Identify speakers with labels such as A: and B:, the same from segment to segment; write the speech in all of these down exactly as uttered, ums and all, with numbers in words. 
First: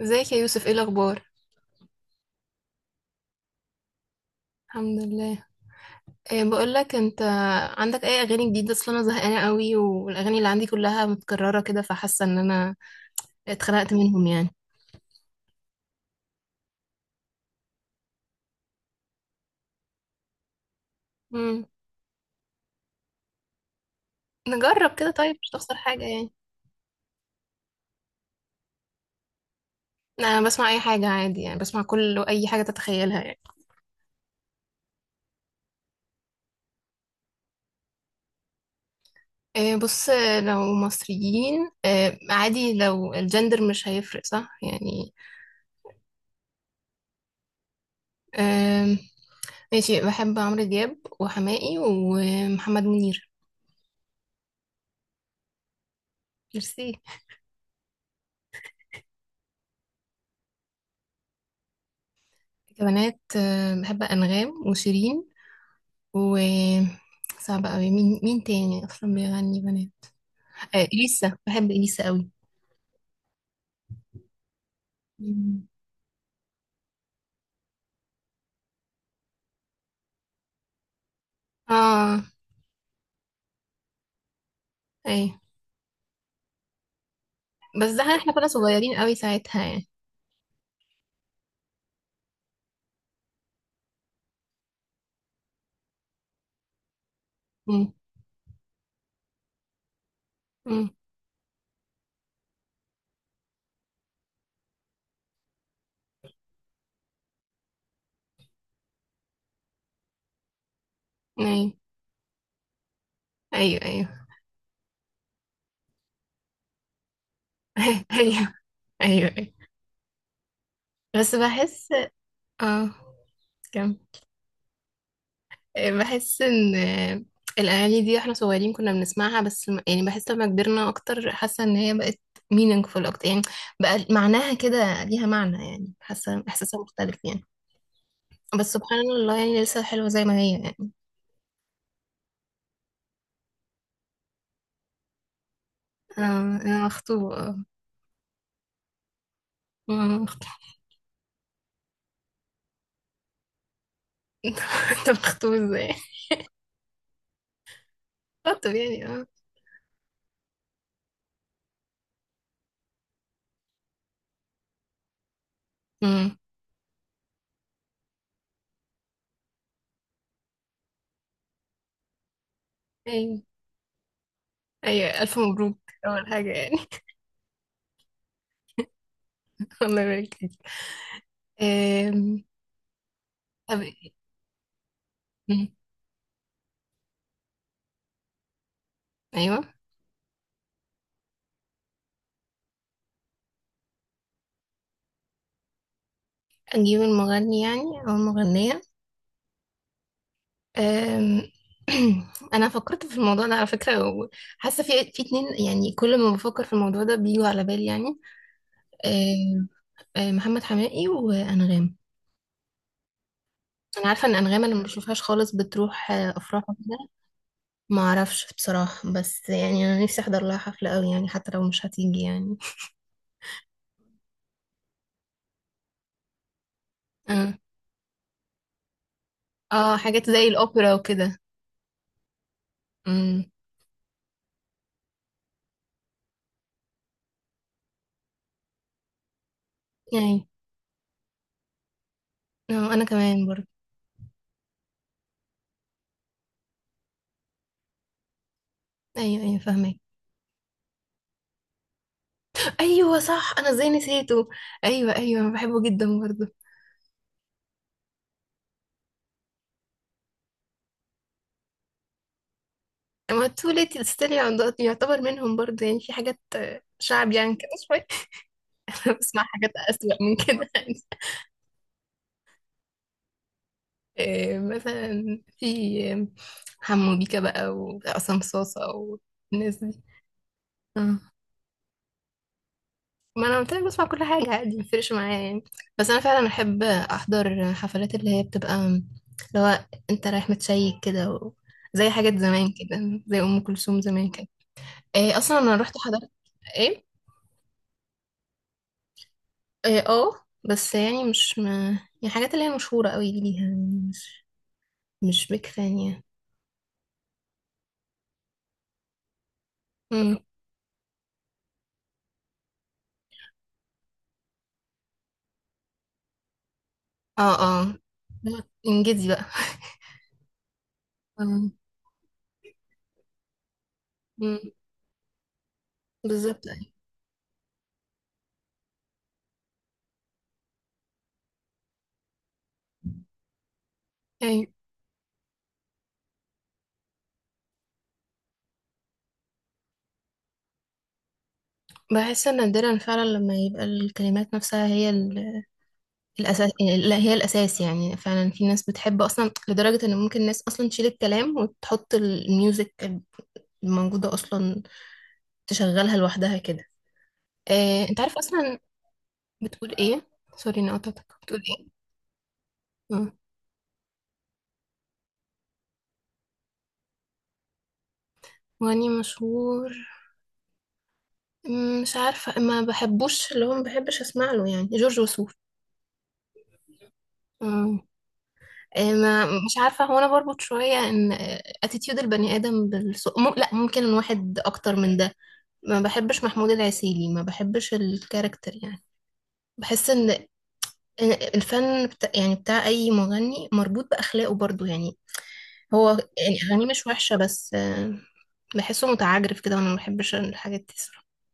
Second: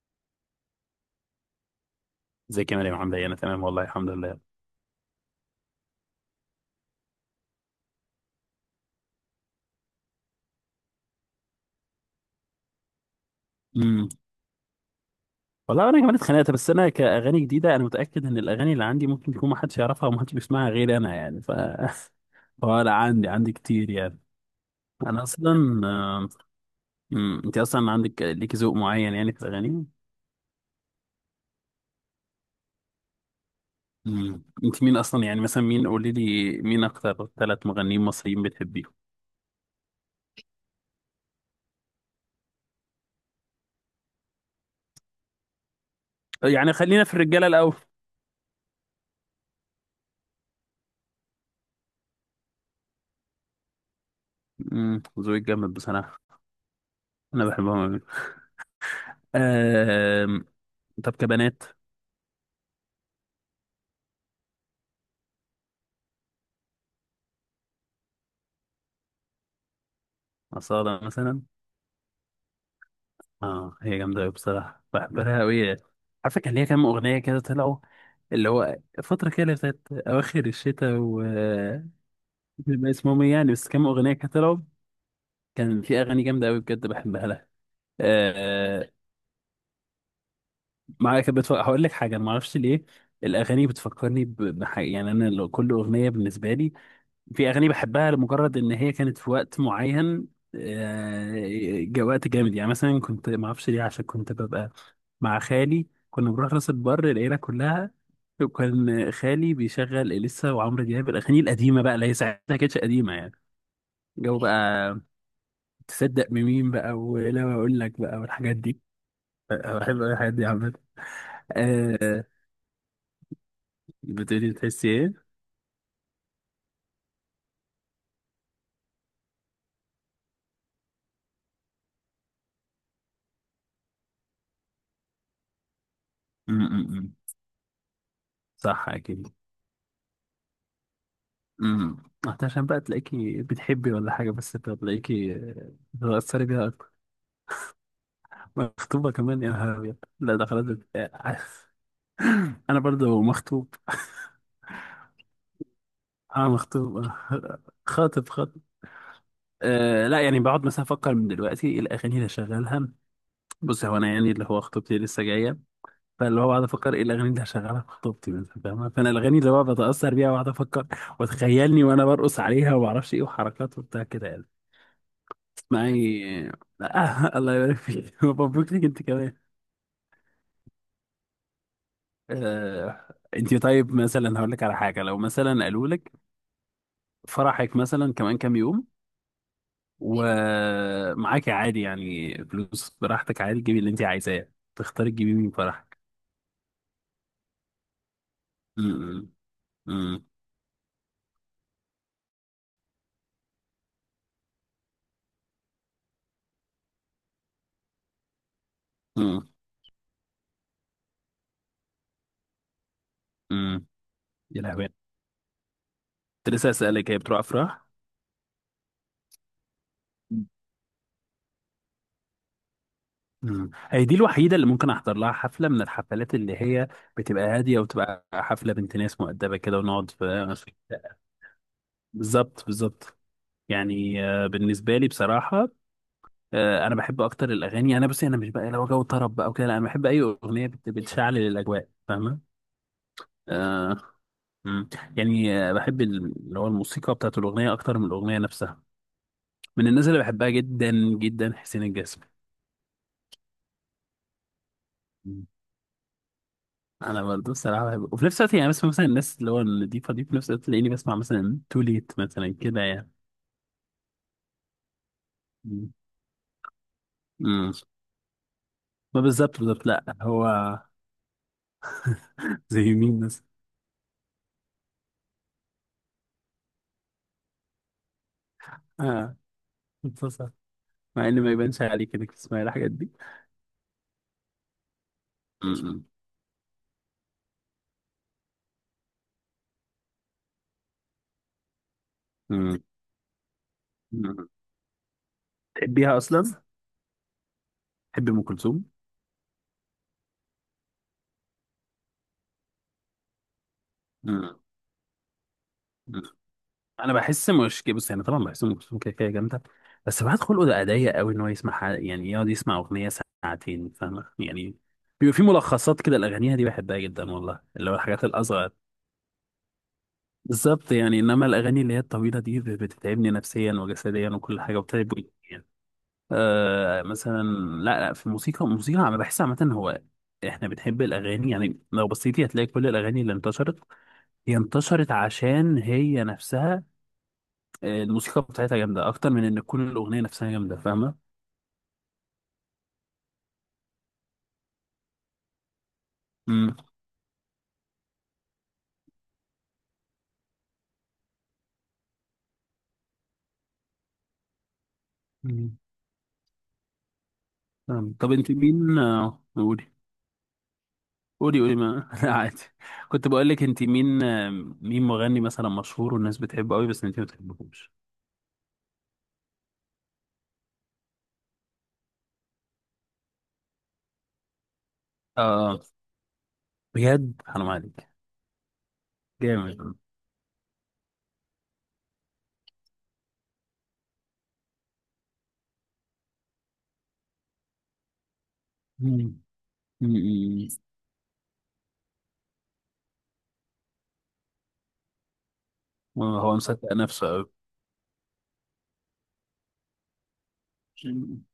A: ازيك يا يوسف، ايه الاخبار؟
B: زي كمان يا محمد، انا تمام والله الحمد لله.
A: الحمد لله. إيه، بقول لك انت، عندك اي اغاني جديده اصلا؟ انا زهقانه قوي، والاغاني اللي عندي كلها متكرره كده، فحاسه ان انا اتخنقت
B: امم
A: منهم يعني.
B: والله انا كمان اتخانقت، بس انا كاغاني جديده انا متاكد ان الاغاني اللي عندي ممكن يكون ما حدش يعرفها وما حدش بيسمعها غير انا، يعني ف
A: امم.
B: فلا عندي عندي كتير يعني.
A: نجرب كده
B: انا
A: طيب، مش تخسر
B: اصلا
A: حاجه يعني.
B: امم انت اصلا عندك ليك ذوق معين يعني في الاغاني؟
A: انا بسمع اي حاجه عادي يعني، بسمع كل اي حاجه تتخيلها يعني.
B: امم انت مين اصلا؟ يعني مثلا مين، قولي لي مين اكتر ثلاث مغنيين مصريين بتحبيهم؟
A: إيه، بص. لو مصريين إيه عادي، لو الجندر مش هيفرق صح يعني.
B: يعني خلينا في الرجاله الاول.
A: إيه. ماشي، بحب عمرو دياب وحماقي ومحمد منير.
B: امم ذوقك جامد بصراحه.
A: ميرسي.
B: انا بحبهم أوي. أم... طب كبنات؟
A: كمانات آه، بحب أنغام وشيرين. و صعب قوي، مين مين تاني أصلا بيغني بنات؟ آه
B: أصالة
A: إليسا،
B: مثلا.
A: بحب إليسا قوي.
B: اه، هي جامدة أوي بصراحة، بحبها
A: مم.
B: أوي. عارفة كان ليها كام أغنية كده طلعوا، اللي هو فترة كده اللي بتاعت أواخر الشتاء و
A: اه.
B: بيبقى اسمهم إيه يعني، بس كام أغنية كده طلعوا.
A: أي.
B: كان في أغاني جامدة أوي بجد بحبها لها.
A: بس ده احنا كنا
B: آه
A: صغيرين قوي ساعتها يعني.
B: معايا كانت بتف... هقول لك حاجة، أنا معرفش ليه الأغاني بتفكرني ب- بحاجة، يعني أنا لو كل أغنية بالنسبة لي، في اغاني
A: مم.
B: بحبها لمجرد ان هي كانت في وقت معين.
A: مم.
B: آه، جا- وقت جامد يعني، مثلا كنت ما اعرفش ليه، عشان كنت ببقى مع خالي، كنا بنروح راس البر العيله كلها، وكان خالي بيشغل اليسا وعمرو دياب، الاغاني
A: أي.
B: القديمه بقى اللي هي ساعتها ما كانتش قديمه يعني.
A: أيوه أيوه.
B: جو بقى. تصدق بمين بقى، ولا ما اقول لك بقى
A: أيوه
B: والحاجات دي؟
A: أيوه. أيوه.
B: أه، بحب أوي الحاجات دي عامه.
A: بس بحس.
B: آه،
A: اه، كمل.
B: بتقولي تحسي ايه؟
A: بحس ان الاغاني دي واحنا صغيرين كنا بنسمعها، بس م- يعني بحس لما كبرنا اكتر، حاسه ان هي بقت meaningful اكتر يعني، بقى معناها كده، ليها معنى يعني، حاسه
B: م-
A: احساسها
B: م- م.
A: مختلف يعني. بس
B: صح
A: سبحان
B: اكيد.
A: الله يعني، لسه حلوه زي ما هي يعني.
B: امم عشان بقى تلاقيكي بتحبي ولا حاجة، بس انت تلاقيكي
A: آه،
B: بتتأثري بيها
A: انا
B: أكتر.
A: مخطوبه آه.
B: مخطوبة كمان؟ يا نهار أبيض،
A: أنا
B: لا ده
A: مخطوبة.
B: خلاص. آه، أنا برضو مخطوب
A: انت مخطوب ازاي؟
B: أنا مخطوب، آه، خاطب خاطب.
A: خطب يعني، اه.
B: أه لا، يعني بقعد مثلا أفكر من دلوقتي إيه الأغاني اللي هشغلها. بص، هو أنا يعني اللي هو خطوبتي لسه جاية،
A: أمم.
B: فاللي هو بقعد أفكر إيه الأغاني اللي هشغلها في خطوبتي مثلا، فاهمة؟ فأنا الأغاني اللي هو بتأثر بيها، وأقعد أفكر وتخيلني وأنا برقص عليها وما أعرفش إيه
A: ايوه.
B: وحركات وبتاع كده يعني.
A: ايوه الف مبروك، اول
B: معي.
A: حاجه يعني.
B: آه الله يبارك فيك مبروك ليك انت كمان.
A: الله يبارك فيك. آم،
B: آه انت
A: طب.
B: طيب مثلا، هقول لك على حاجه، لو مثلا
A: أمم.
B: قالوا لك فرحك مثلا كمان كام يوم،
A: ايوه.
B: ومعاك عادي يعني فلوس براحتك، عادي تجيبي اللي انت عايزاه، تختاري تجيبي مين فرحك؟
A: اجيب المغني يعني، او المغنيه؟
B: امم امم
A: أم، انا فكرت في الموضوع ده على فكره، وحاسه في في اتنين يعني، كل ما بفكر في الموضوع ده بيجوا على بالي يعني.
B: امم
A: أم، أم، محمد حماقي وانغام.
B: امم
A: انا عارفه ان
B: يا
A: انغام انا ما
B: لهوي،
A: بشوفهاش خالص، بتروح آه،
B: كنت لسه
A: افراح وكده.
B: اسالك هي بتروح افراح.
A: ما اعرفش بصراحه، بس يعني انا نفسي احضر لها حفله قوي يعني، حتى لو مش هتيجي يعني.
B: مم، هي دي الوحيده اللي ممكن احضر لها حفله، من الحفلات اللي هي بتبقى
A: اه.
B: هاديه وتبقى حفله بنت ناس مؤدبه كده
A: آه،
B: ونقعد في.
A: حاجات زي الاوبرا وكده.
B: بالظبط بالظبط.
A: امم.
B: يعني آه، بالنسبه لي بصراحه، آه، انا بحب اكتر الاغاني، انا بصي انا مش بقى لو جو طرب بقى وكده لا، انا بحب اي
A: يعني
B: اغنيه بت- بتشعل الاجواء، فاهمه؟
A: آه، انا كمان برضه.
B: آه مم. يعني آه، بحب ال- اللي هو الموسيقى بتاعت الاغنيه اكتر من الاغنيه نفسها.
A: ايوه ايوه
B: من
A: فاهمك.
B: الناس اللي بحبها جدا جدا حسين الجسمي.
A: ايوه صح، انا ازاي نسيته؟ ايوه ايوه
B: مم.
A: انا بحبه جدا برضه.
B: انا برضه الصراحه بحب، وفي نفس الوقت يعني بسمع مثلا الناس اللي هو النضيفه دي، في نفس الوقت تلاقيني بسمع مثلا تو ليت مثلا كده يعني.
A: ما التوليت ستيل يعتبر منهم برضه،
B: مم.
A: يعني في حاجات آه، شعب يعني كده
B: مم.
A: شوية. أنا
B: ما
A: بسمع
B: بالظبط
A: حاجات
B: بالظبط، لا
A: أسوأ من
B: هو
A: كده يعني.
B: زي مين مثلا؟
A: إيه، مثلا في آه، حمو بيكا بقى وعصام صاصة
B: اه،
A: والناس دي.
B: اتفضل.
A: آه.
B: مع ان ما يبانش عليك انك تسمعي الحاجات دي.
A: ما أنا قلت لك بسمع كل حاجة عادي، مفرقش معايا يعني.
B: مم.
A: بس أنا فعلا أحب أحضر حفلات اللي هي بتبقى اللي هو أنت رايح متشيك كده، و زي حاجات زمان
B: مم.
A: كده، زي أم كلثوم زمان كده.
B: مم.
A: إيه أصلا أنا رحت
B: تحبيها
A: حضرت.
B: اصلا؟
A: إيه.
B: تحب ام كلثوم؟
A: اه، آه، بس يعني مش م... يعني الحاجات اللي هي مشهورة قوي دي ليها يعني، مش
B: مم.
A: مش بيك فان
B: مم.
A: يعني.
B: انا بحس مش كده. بص يعني طبعا بحس ام كلثوم كده كده جامده، بس
A: مم.
B: بعد خلقه ده ضيق قوي ان هو يسمع ح- يعني يقعد يسمع اغنيه ساعتين، فاهمه يعني؟ بيبقى في ملخصات كده الاغانيها دي بحبها جدا
A: اه.
B: والله، اللي
A: اه.
B: هو الحاجات
A: لا،
B: الاصغر.
A: انجزي بقى.
B: بالظبط يعني، انما
A: آه.
B: الاغاني اللي هي الطويله دي ب- بتتعبني نفسيا وجسديا
A: مم.
B: وكل حاجه وبتتعب.
A: بالظبط ايوه.
B: آه مثلا، لا لا، في الموسيقى الموسيقى، انا بحس عامه هو احنا بنحب الاغاني، يعني لو بصيتي هتلاقي كل الاغاني اللي انتشرت، هي
A: أيوة.
B: انتشرت عشان هي نفسها آه، الموسيقى بتاعتها جامده اكتر من ان تكون الاغنيه نفسها جامده، فاهمه؟
A: بحس ان نادرا فعلا لما يبقى الكلمات نفسها هي ال- الاساس.
B: امم
A: لا هي الاساس يعني، فعلا في ناس بتحب اصلا لدرجة ان ممكن الناس اصلا تشيل الكلام وتحط الميوزك الموجودة اصلا،
B: مم.
A: تشغلها لوحدها كده. آه،
B: فاهم.
A: انت
B: طب
A: عارف
B: انت
A: اصلا،
B: مين آه، قولي.
A: بتقول ايه؟ سوري اني قطعتك، بتقول.
B: قولي قولي ما لا عادي. كنت
A: ايه؟
B: بقول لك انت مين، آه، مين مغني مثلا مشهور والناس بتحبه قوي بس انت ما بتحبهوش؟
A: واني مشهور؟ مم، مش عارفة. ما بحبوش اللي هو ما بحبش اسمع له يعني جورج
B: اه.
A: وسوف.
B: آه. بجد حرام
A: مم.
B: عليك،
A: آه، ما مش
B: جامد.
A: عارفة، هو انا بربط شوية ان اتيتيود البني ادم بالسوق م... لا ممكن الواحد اكتر من ده. ما بحبش محمود العسيلي، ما بحبش الكاركتر يعني.
B: مم.
A: بحس ان
B: مم.
A: إن الفن بتاع يعني بتاع اي مغني مربوط باخلاقه برضو يعني. هو
B: هو
A: يعني اغانيه
B: مصدق
A: مش وحشة،
B: نفسه.
A: بس آه، بحسه متعجرف كده، وانا ما بحبش الحاجات دي صراحة.
B: امم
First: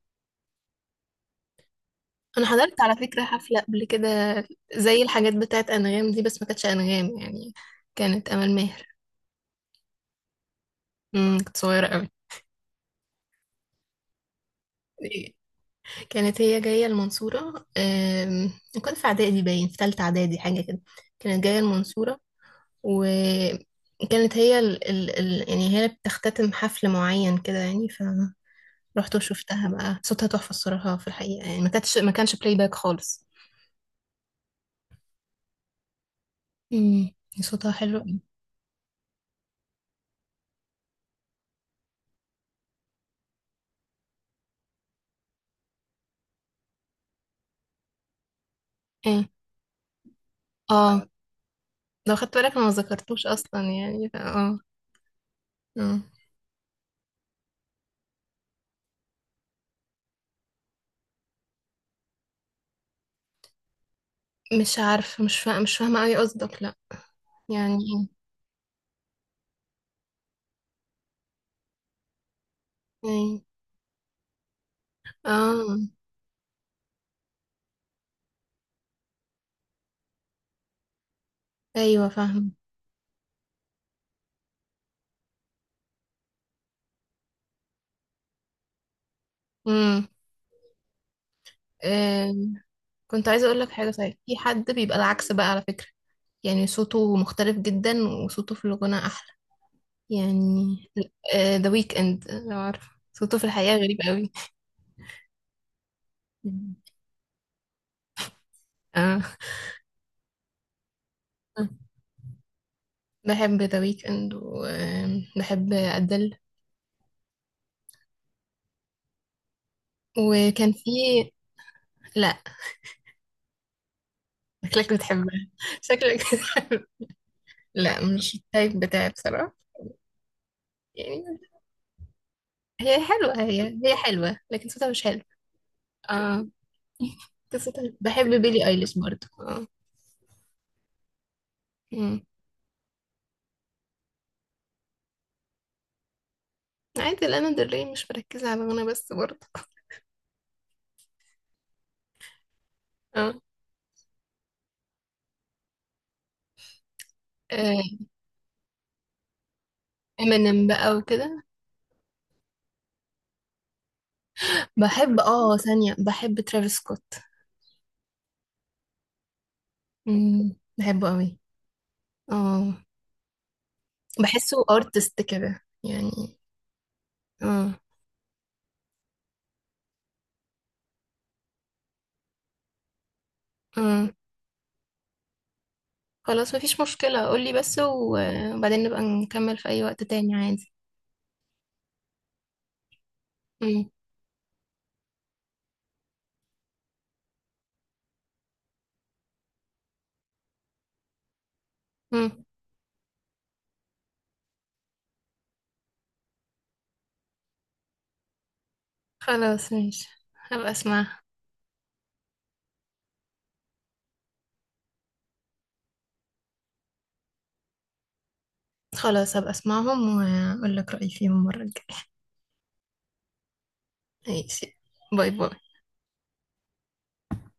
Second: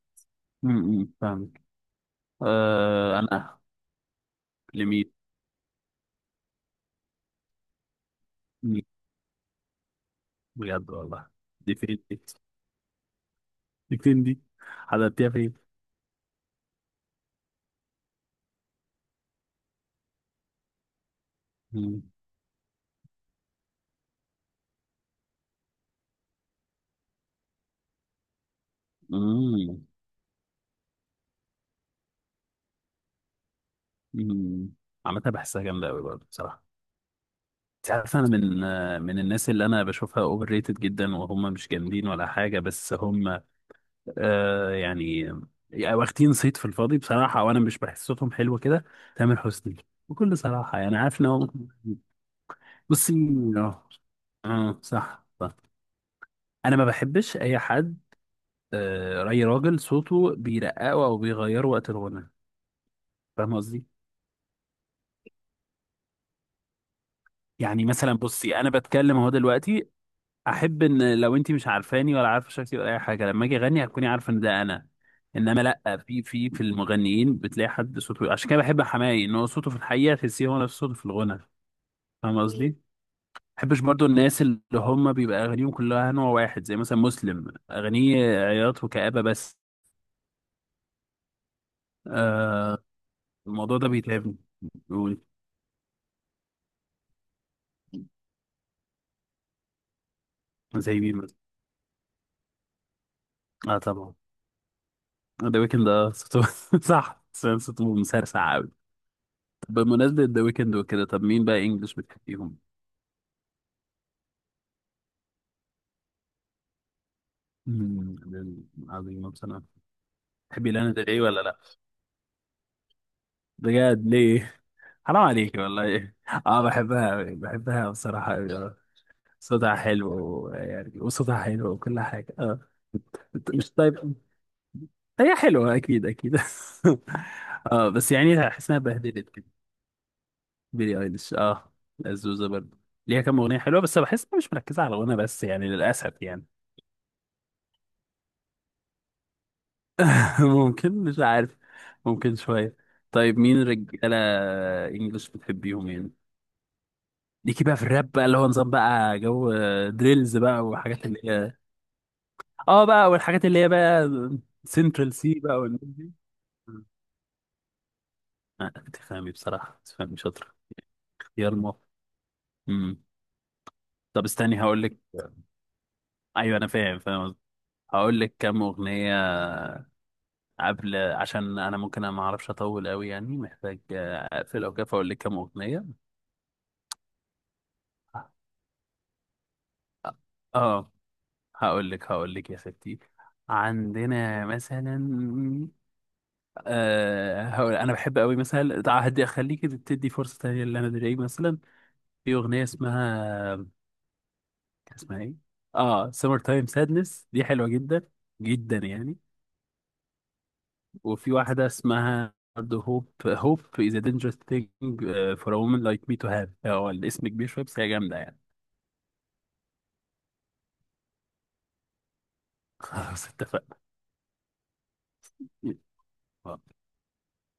B: فاهمك.
A: انا حضرت على
B: آه،
A: فكرة
B: انا
A: حفلة قبل كده، زي
B: لمين؟
A: الحاجات بتاعت انغام دي، بس ما كانتش انغام يعني، كانت امل
B: مم.
A: ماهر.
B: بجد والله؟
A: امم كنت
B: دي
A: صغيرة
B: فين
A: قوي.
B: دي دي فين دي حضرتيها فين؟
A: كانت هي جاية المنصورة. أم، كنت في اعدادي، باين في تالتة اعدادي حاجة كده، كانت جاية
B: امم
A: المنصورة. وكانت هي ال... ال... ال... يعني هي اللي بتختتم حفل معين كده يعني. فروحت وشفتها
B: امم
A: بقى، صوتها تحفة الصراحة في الحقيقة يعني، ما كانتش ما كانش بلاي باك خالص.
B: أمم، عامة بحسها جامدة أوي برضه بصراحة.
A: امم. صوتها
B: أنت
A: حلو.
B: عارف أنا من آه، من الناس اللي أنا بشوفها أوفر ريتد جدا، وهم مش جامدين ولا حاجة، بس هم آه يعني يعني واخدين صيت في الفاضي بصراحة، وأنا مش بحس صوتهم حلو كده.
A: اه.
B: تامر حسني، بكل صراحة يعني،
A: اه،
B: عارف إن هو.
A: لو خدت بالك انا ما
B: بصي،
A: ذكرتوش اصلا
B: آه
A: يعني ف- اه.
B: آه، صح صح.
A: اه.
B: انا ما بحبش اي حد آه، اي راجل صوته بيرققه او بيغيره وقت الغنى، فاهم قصدي؟
A: مش عارفه، مش فاهمه مش فاهمه قوي قصدك، لا.
B: يعني
A: يعني.
B: مثلا بصي، انا بتكلم اهو دلوقتي، احب ان لو انت مش عارفاني ولا عارفه شكلي ولا اي حاجه،
A: ايه؟
B: لما اجي اغني هتكوني عارفه ان ده انا. انما
A: اه
B: لا، في في في المغنيين بتلاقي حد صوته، عشان كده بحب حماقي، ان هو صوته في الحقيقه تحسيه هو نفس صوته في الغنى،
A: ايوه
B: فاهم؟ مم.
A: فاهمه.
B: قصدي ما بحبش برضو الناس اللي هم بيبقى اغانيهم كلها نوع واحد، زي مثلا مسلم، اغانيه عياط وكآبة بس.
A: امم. آم،
B: آه،
A: كنت عايزه اقول لك
B: الموضوع ده
A: حاجه، صحيح في
B: بيتعبني.
A: حد بيبقى العكس بقى على فكره، يعني صوته مختلف جدا، وصوته في الغنى احلى يعني.
B: زي مين مثلا؟
A: ذا ويك اند، لو عارف، صوته في الحقيقه
B: اه
A: غريب
B: طبعا،
A: قوي.
B: ذا ويكند، اه صوته صح سام، صوته مسرسع قوي.
A: اه.
B: طب بمناسبة ذا ويكند وكده، طب مين بقى انجلش بتحبيهم؟
A: بحب ذا ويك اند وبحب ادل.
B: مم، دول عظيم بصراحة. تحبي
A: وكان في.
B: لانا ديل ري ولا لا؟
A: لا.
B: بجد ليه؟
A: شكلك
B: حرام
A: بتحبها.
B: عليكي والله.
A: شكلك
B: اه
A: بتحب.
B: بحبها أوي، بحبها
A: لا مش
B: بصراحة أوي، آه.
A: التايب بتاعي بصراحة،
B: صوتها حلو يعني،
A: يعني.
B: وصوتها حلو وكل حاجة اه.
A: هي حلوة، هي
B: مش
A: هي
B: طيب،
A: حلوة، لكن صوتها مش حلو.
B: هي حلوة أكيد أكيد
A: اه.
B: اه
A: قصتها
B: بس
A: بحب
B: يعني
A: بيلي
B: أحس إنها
A: ايليش برضه،
B: بهدلت كده.
A: اه.
B: بيلي ايليش اه،
A: مم.
B: الزوزة برضه، ليها كام اغنيه حلوه بس بحس إنها مش مركزه على غنى بس، يعني للاسف يعني.
A: عادي، لانا دل ري مش مركزة على غنى بس برضه.
B: ممكن، مش عارف، ممكن شويه.
A: اه.
B: طيب مين رجاله انجلش بتحبيهم يعني؟ ليكي بقى في
A: آه،
B: الراب بقى اللي هو نظام بقى، جو آه، دريلز بقى،
A: امينيم بقى
B: وحاجات اللي
A: وكده.
B: هي اه بقى، والحاجات اللي هي بقى سنترال
A: بحب
B: سي بقى
A: اه،
B: والناس
A: ثانية،
B: دي.
A: بحب ترافيس
B: مم.
A: سكوت.
B: آه، تفهمي بصراحه، تفهمي شاطر.
A: مم، بحبه قوي.
B: اختيار موفق
A: اه.
B: امم طب استني
A: بحسه
B: هقول لك.
A: ارتست كده يعني.
B: ايوه انا فاهم فاهم قصدك.
A: اه.
B: هقول لك كام اغنيه قبل، عشان انا ممكن انا ما اعرفش اطول قوي يعني، محتاج
A: اه.
B: آه، اقفل او كده، فاقول لك كام اغنيه.
A: خلاص مفيش مشكلة، قولي بس و- وبعدين نبقى نكمل في أي وقت تاني عادي.
B: اه، هقول لك هقول لك يا ستي.
A: مم.
B: عندنا مثلا آه هقول انا بحب قوي مثلا، تع- هدي اخليك تدي فرصه تانيه لانا دري مثلا. في
A: مم.
B: اغنيه اسمها، كان اسمها ايه، اه سمر تايم سادنس، دي حلوه جدا جدا يعني.
A: خلاص ماشي، هبقى اسمعها.
B: وفي واحده اسمها برضه هوب هوب is a dangerous thing آه، for a woman like me to have، آه، هو الاسم كبير شويه بس هي جامده يعني.
A: خلاص هبقى اسمعهم واقول لك رأيي فيهم المرة الجاية.
B: خلاص
A: ماشي. باي باي.
B: اتفقنا.